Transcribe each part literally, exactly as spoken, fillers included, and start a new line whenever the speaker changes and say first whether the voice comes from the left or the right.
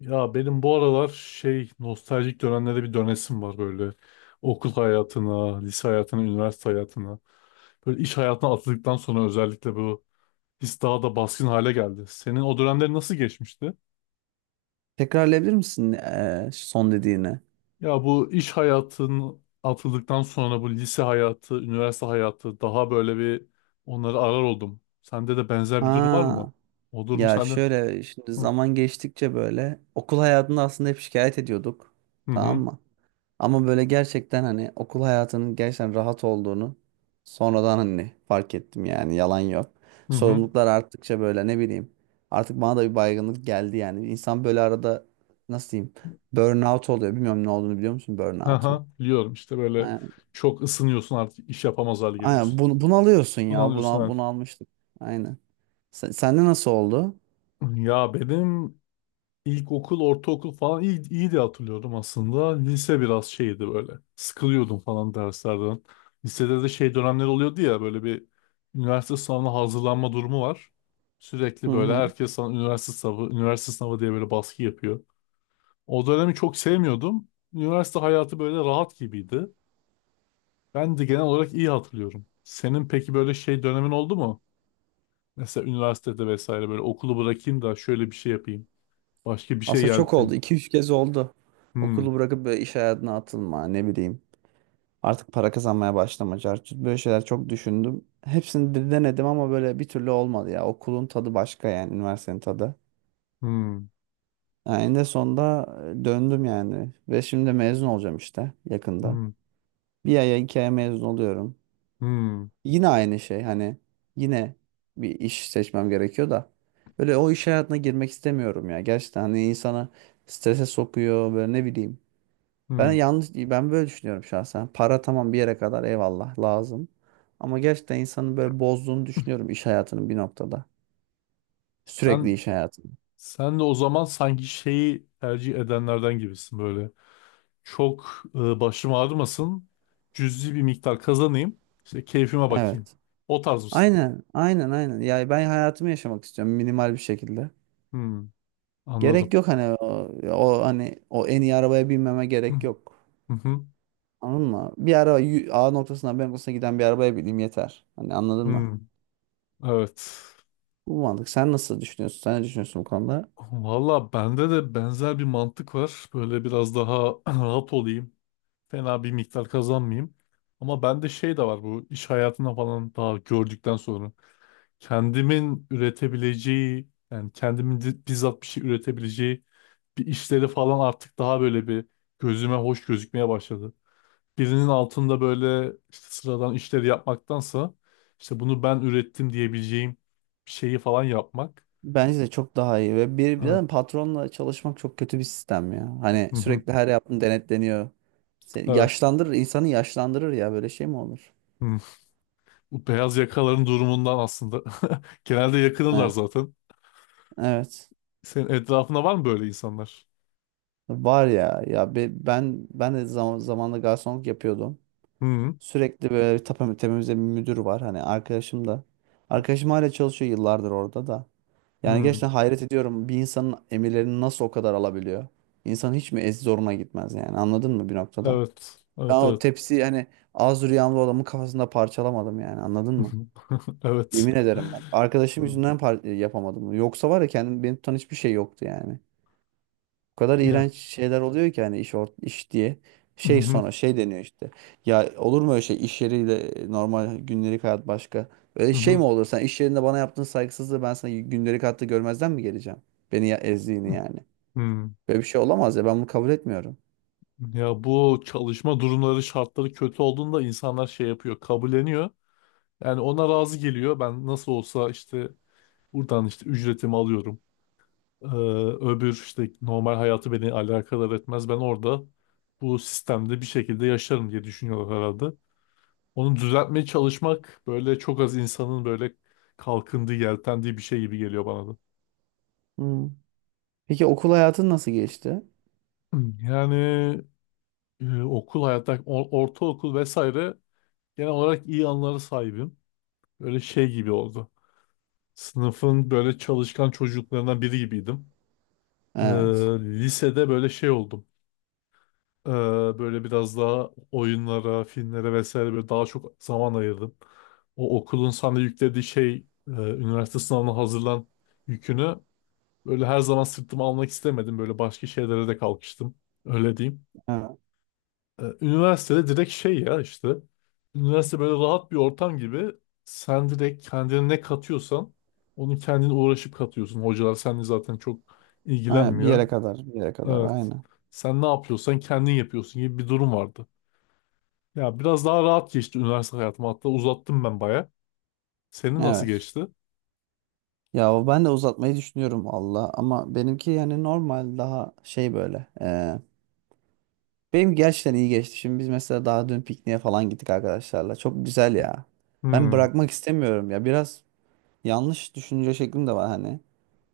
left: Ya benim bu aralar şey nostaljik dönemlere bir dönesim var böyle. Okul hayatına, lise hayatına, üniversite hayatına. Böyle iş hayatına atıldıktan sonra özellikle bu his daha da baskın hale geldi. Senin o dönemleri nasıl geçmişti?
right: Tekrarlayabilir misin eee, son dediğini?
left: Ya bu iş hayatın atıldıktan sonra bu lise hayatı, üniversite hayatı daha böyle bir onları arar oldum. Sende de benzer bir durum var mı?
right: Ha,
left: O durum
right: ya
left: sende.
right: şöyle şimdi
left: Hı
right: zaman geçtikçe böyle okul hayatında aslında hep şikayet ediyorduk. Tamam
left: hı
right: mı? Ama böyle gerçekten hani okul hayatının gerçekten rahat olduğunu sonradan hani fark ettim yani yalan yok.
left: hı. Hı.
right: Sorumluluklar arttıkça böyle ne bileyim artık bana da bir baygınlık geldi yani. İnsan böyle arada nasıl diyeyim burnout oluyor. Bilmiyorum ne olduğunu biliyor musun burnout'un?
left: Haha, biliyorum işte böyle çok ısınıyorsun artık iş yapamaz hale geliyorsun.
right: Aynen bunu, bunu alıyorsun
left: Bunu
right: ya. Bunu,
left: alıyorsun
right: al-
left: abi.
right: bunu almıştık. Aynen. Sen, sende nasıl oldu?
left: Ya benim ilkokul, ortaokul falan iyi, iyi diye hatırlıyordum aslında. Lise biraz şeydi böyle. Sıkılıyordum falan derslerden. Lisede de şey dönemler oluyordu ya böyle bir üniversite sınavına hazırlanma durumu var.
right: Hı
left: Sürekli böyle
right: hı.
left: herkes sana üniversite sınavı, üniversite sınavı diye böyle baskı yapıyor. O dönemi çok sevmiyordum. Üniversite hayatı böyle rahat gibiydi. Ben de genel olarak iyi hatırlıyorum. Senin peki böyle şey dönemin oldu mu? Mesela üniversitede vesaire böyle okulu bırakayım da şöyle bir şey yapayım. Başka bir şey
right: Aslında çok oldu.
left: yeltin.
right: İki üç kez oldu.
left: Hmm,
right: Okulu bırakıp böyle iş hayatına atılma ne bileyim. Artık para kazanmaya başlama. Cartçut. Böyle şeyler çok düşündüm. Hepsini de denedim ama böyle bir türlü olmadı ya. Okulun tadı başka yani. Üniversitenin tadı.
left: hmm,
right: Yani en de sonunda e, döndüm yani. Ve şimdi mezun olacağım işte yakında.
left: hmm,
right: Bir aya iki aya mezun oluyorum.
left: hmm,
right: Yine aynı şey hani yine bir iş seçmem gerekiyor da böyle o iş hayatına girmek istemiyorum ya. Gerçekten hani insana strese sokuyor böyle ne bileyim. Ben
left: hmm.
right: yanlış ben böyle düşünüyorum şahsen. Para tamam bir yere kadar eyvallah lazım. Ama gerçekten insanın böyle bozduğunu düşünüyorum iş hayatının bir noktada. Sürekli
left: Sen,
right: iş hayatını.
left: sen de o zaman sanki şeyi tercih edenlerden gibisin böyle. Çok e, başım ağrımasın. Cüzi bir miktar kazanayım. İşte keyfime bakayım.
right: Evet.
left: O tarz mısın?
right: Aynen, aynen, aynen. Ya ben hayatımı yaşamak istiyorum minimal bir şekilde.
left: Hmm,
right: Gerek
left: anladım.
right: yok hani o, o hani o en iyi arabaya binmeme
left: Hmm,
right: gerek yok.
left: hı hı,
right: Anladın mı? Bir ara y- A noktasından B noktasına giden bir arabaya bineyim yeter. Hani anladın mı?
left: hmm, evet.
right: Bu mantık. Sen nasıl düşünüyorsun? Sen ne düşünüyorsun bu konuda?
left: Valla bende de benzer bir mantık var. Böyle biraz daha rahat olayım. Fena bir miktar kazanmayayım. Ama bende şey de var bu iş hayatına falan daha gördükten sonra. Kendimin üretebileceği yani kendimin di- bizzat bir şey üretebileceği bir işleri falan artık daha böyle bir gözüme hoş gözükmeye başladı. Birinin altında böyle işte sıradan işleri yapmaktansa işte bunu ben ürettim diyebileceğim bir şeyi falan yapmak.
right: Bence de çok daha iyi ve bir, bir
left: Evet.
right: de patronla çalışmak çok kötü bir sistem ya. Hani sürekli her yaptığın denetleniyor. Seni
left: Evet.
right: yaşlandırır, insanı yaşlandırır ya böyle şey mi olur?
left: Bu beyaz yakaların durumundan aslında. Genelde yakınırlar
right: Evet.
left: zaten.
right: Evet.
left: Senin etrafında var mı böyle insanlar?
right: Var ya ya be- ben ben de zaman zamanında garsonluk yapıyordum.
left: Hı
right: Sürekli böyle bir tapa- tepemizde bir müdür var. Hani arkadaşım da. Arkadaşım hala çalışıyor yıllardır orada da. Yani
left: hı.
right: gerçekten hayret ediyorum. Bir insanın emirlerini nasıl o kadar alabiliyor? İnsan hiç mi ez zoruna gitmez yani anladın mı bir noktada?
left: Evet.
right: Ben
left: Evet,
right: o
left: evet.
right: tepsi hani az rüyamda adamın kafasında parçalamadım yani anladın mı?
left: Evet.
right: Yemin ederim bak. Arkadaşım
left: Hı.
right: yüzünden par- yapamadım. Yoksa var ya kendim beni tutan hiçbir şey yoktu yani. O kadar
left: Ya.
right: iğrenç şeyler oluyor ki hani iş ort iş diye.
left: Hı
right: Şey
left: hı.
right: sonra şey deniyor işte. Ya olur mu öyle şey iş yeriyle normal gündelik hayat başka. Öyle
left: Hı
right: şey mi
left: hı.
right: olur sen iş yerinde bana yaptığın saygısızlığı ben sana gündelik hayatta görmezden mi geleceğim? Beni ya ezdiğini yani.
left: Hı.
right: Böyle bir şey olamaz ya ben bunu kabul etmiyorum.
left: Ya bu çalışma durumları, şartları kötü olduğunda insanlar şey yapıyor, kabulleniyor. Yani ona razı geliyor. Ben nasıl olsa işte buradan işte ücretimi alıyorum. Ee, öbür işte normal hayatı beni alakadar etmez. Ben orada bu sistemde bir şekilde yaşarım diye düşünüyorlar herhalde. Onu düzeltmeye çalışmak böyle çok az insanın böyle kalkındığı, yeltendiği bir şey gibi geliyor bana da.
right: Hmm. Peki okul hayatın nasıl geçti?
left: Hmm, Yani e, okul hayatta, o- ortaokul vesaire genel olarak iyi anılara sahibim. Böyle şey gibi oldu. Sınıfın böyle çalışkan çocuklarından biri gibiydim. Ee,
right: Evet.
left: Lisede böyle şey oldum. Ee, Böyle biraz daha oyunlara, filmlere vesaire böyle daha çok zaman ayırdım. O okulun sana yüklediği şey, e, üniversite sınavına hazırlan yükünü böyle her zaman sırtıma almak istemedim. Böyle başka şeylere de kalkıştım. Öyle diyeyim.
right: Evet.
left: Ee, üniversitede direkt şey ya işte. Üniversite böyle rahat bir ortam gibi. Sen direkt kendine ne katıyorsan onu kendin uğraşıp katıyorsun. Hocalar seninle zaten çok
right: Aynen, bir
left: ilgilenmiyor.
right: yere kadar bir yere kadar
left: Evet.
right: aynen.
left: Sen ne yapıyorsan kendin yapıyorsun gibi bir durum vardı. Ya biraz daha rahat geçti üniversite hayatım. Hatta uzattım ben baya. Senin nasıl
right: Evet.
left: geçti?
right: Ya ben de uzatmayı düşünüyorum Allah ama benimki yani normal daha şey böyle. Benim gerçekten iyi geçti. Şimdi biz mesela daha dün pikniğe falan gittik arkadaşlarla. Çok güzel ya. Ben
left: Hmm,
right: bırakmak istemiyorum ya. Biraz yanlış düşünce şeklim de var hani.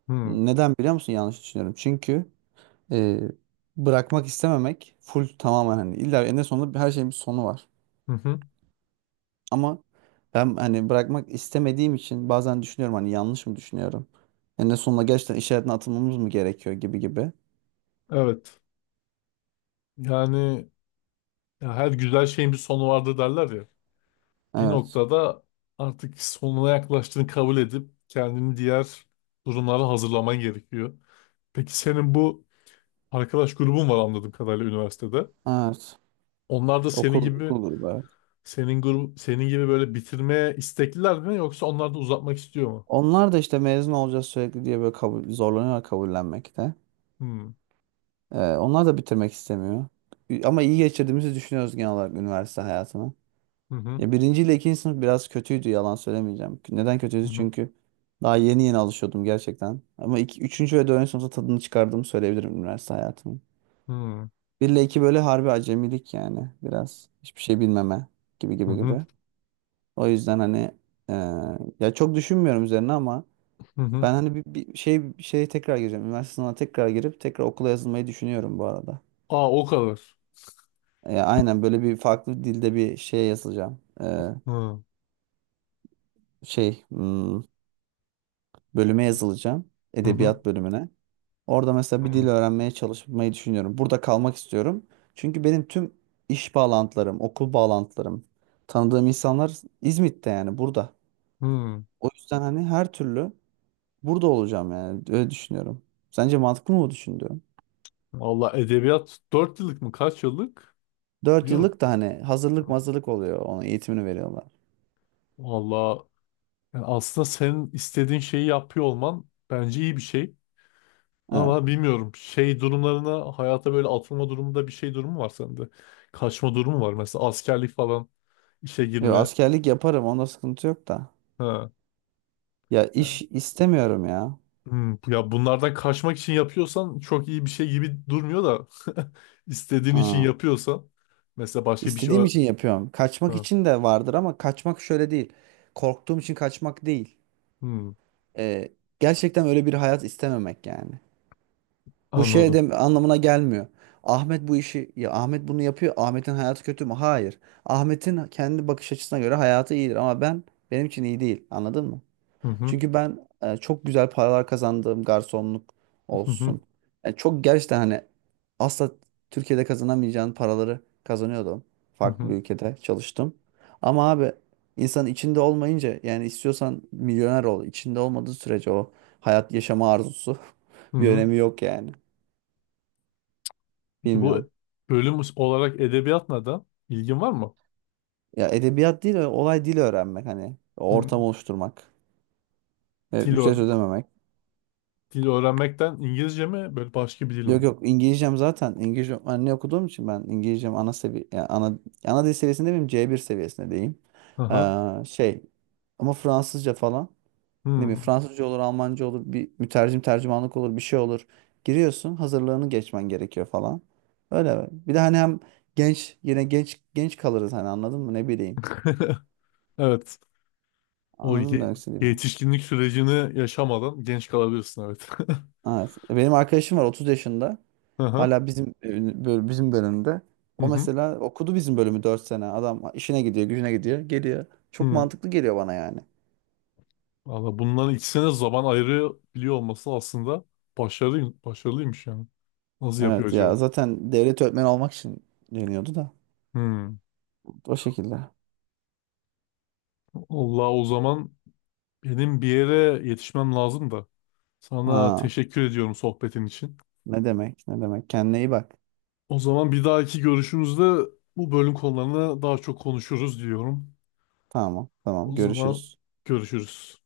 left: hmm,
right: Neden biliyor musun yanlış düşünüyorum? Çünkü e, bırakmak istememek full tamamen hani illa en sonunda her şeyin bir sonu var.
left: hı hı.
right: Ama ben hani bırakmak istemediğim için bazen düşünüyorum hani yanlış mı düşünüyorum? En sonunda gerçekten iş hayatına atılmamız mı gerekiyor gibi gibi.
left: Evet. Yani ya her güzel şeyin bir sonu vardır derler ya. Bir
right: Evet.
left: noktada artık sonuna yaklaştığını kabul edip kendini diğer durumlara hazırlaman gerekiyor. Peki senin bu arkadaş grubum var anladığım kadarıyla üniversitede.
right: Evet.
left: Onlar da senin
right: Okul, okul
left: gibi
right: grubu.
left: senin grubu senin gibi böyle bitirmeye istekliler mi yoksa onlar da uzatmak istiyor mu?
right: Onlar da işte mezun olacağız sürekli diye böyle kabul, zorlanıyorlar kabullenmekte.
left: Hmm.
right: Ee, onlar da bitirmek istemiyor. Ü- Ama iyi geçirdiğimizi düşünüyoruz genel olarak üniversite hayatını.
left: Hı hı.
right: Ya birinci ile ikinci sınıf biraz kötüydü yalan söylemeyeceğim. Neden
left: Hı
right: kötüydü?
left: hı.
right: Çünkü daha yeni yeni alışıyordum gerçekten. Ama iki, üçüncü ve dördüncü sınıfta tadını çıkardığımı söyleyebilirim üniversite hayatımın.
left: Hı hı.
right: Bir ile iki böyle harbi acemilik yani biraz. Hiçbir şey bilmeme gibi gibi
left: Hı
right: gibi. O yüzden hani e, ya çok düşünmüyorum üzerine ama
left: hı. Hı.
right: ben hani bir, bir şey bir şeye tekrar gireceğim. Üniversite sınavına tekrar girip tekrar okula yazılmayı düşünüyorum bu arada.
left: Aa, o kadar.
right: E, aynen böyle bir farklı dilde bir şeye yazılacağım. E,
left: Hı hı.
right: şey hmm, bölüme yazılacağım.
left: Hı
right: Edebiyat bölümüne. Orada mesela bir dil
left: hı.
right: öğrenmeye çalışmayı düşünüyorum. Burada kalmak istiyorum. Çünkü benim tüm iş bağlantılarım, okul bağlantılarım, tanıdığım insanlar İzmit'te yani burada.
left: Hı.
right: O yüzden hani her türlü burada olacağım yani öyle düşünüyorum. Sence mantıklı mı bu düşündüğüm?
left: Allah edebiyat dört yıllık mı kaç yıllık?
right: Dört
left: Biliyor musun?
right: yıllık da hani hazırlık mazırlık oluyor. Onun eğitimini veriyorlar.
left: Valla yani aslında senin istediğin şeyi yapıyor olman bence iyi bir şey.
right: Evet.
left: Ama bilmiyorum şey durumlarına hayata böyle atılma durumunda bir şey durumu var sende. Kaçma durumu var mesela askerlik falan işe
right: Yo,
left: girme.
right: askerlik yaparım. Onda sıkıntı yok da.
left: Ha.
right: Ya
left: Ya,
right: iş istemiyorum ya.
left: hmm, ya bunlardan kaçmak için yapıyorsan çok iyi bir şey gibi durmuyor da istediğin için
right: Aa,
left: yapıyorsan mesela başka bir şey
right: istediğim
left: ö-
right: için yapıyorum. Kaçmak
left: ha.
right: için de vardır ama kaçmak şöyle değil. Korktuğum için kaçmak değil.
left: Hmm,
right: Ee, gerçekten öyle bir hayat istememek yani. Bu şey
left: anladım.
right: de anlamına gelmiyor. Ahmet bu işi ya Ahmet bunu yapıyor. Ahmet'in hayatı kötü mü? Hayır. Ahmet'in kendi bakış açısına göre hayatı iyidir ama ben benim için iyi değil. Anladın mı?
left: Hı hı,
right: Çünkü ben e, çok güzel paralar kazandığım garsonluk
left: hı hı,
right: olsun. Yani çok gerçekten hani asla Türkiye'de kazanamayacağın paraları kazanıyordum.
left: hı
right: Farklı bir
left: hı,
right: ülkede çalıştım. Ama abi insan içinde olmayınca yani istiyorsan milyoner ol. İçinde olmadığı sürece o hayat yaşama arzusu
left: hı
right: bir
left: hı.
right: önemi yok yani.
left: Peki bu
right: Bilmiyorum.
left: bölüm olarak edebiyat neden? İlgin var mı?
right: Ya edebiyat değil olay dil öğrenmek hani ortam
left: Hmm,
right: oluşturmak. E,
left: Dil,
right: ücret
left: öğ-
right: ödememek.
left: dil öğrenmekten İngilizce mi böyle başka bir dil
right: Yok
left: mi?
right: yok İngilizcem zaten İngilizce anne okuduğum için ben İngilizcem ana sevi yani ana ana dil seviyesinde miyim C bir seviyesindeyim.
left: Aha.
right: Ee, şey ama Fransızca falan ne bileyim
left: Hmm.
right: Fransızca olur Almanca olur bir mütercim tercümanlık olur bir şey olur. Giriyorsun hazırlığını geçmen gerekiyor falan. Öyle bir de hani hem genç yine genç genç kalırız hani anladın mı ne bileyim.
left: Evet. O
right: Anladım
left: ye-
right: demek istediğimi?
left: Yetişkinlik sürecini yaşamadan genç kalabilirsin, evet.
right: Evet. E, benim arkadaşım var otuz yaşında.
left: Hı hı.
right: Hala bizim e, böl- bizim bölümde.
left: Hı
right: O
left: hı.
right: mesela okudu bizim bölümü dört sene. Adam işine gidiyor, gücüne gidiyor, geliyor. Çok
left: Hı.
right: mantıklı geliyor bana yani.
left: Valla bunların ikisine zaman ayırabiliyor olması aslında başarılı, başarılıymış yani. Nasıl yapıyor
right: Evet
left: acaba?
right: ya zaten devlet öğretmeni olmak için deniyordu da.
left: Hmm.
right: O şekilde.
left: Allah o zaman benim bir yere yetişmem lazım da. Sana
right: Ha,
left: teşekkür ediyorum sohbetin için.
right: ne demek? Ne demek? Kendine iyi bak.
left: O zaman bir dahaki görüşümüzde bu bölüm konularını daha çok konuşuruz diyorum.
right: Tamam, tamam.
left: O zaman
right: Görüşürüz.
left: görüşürüz.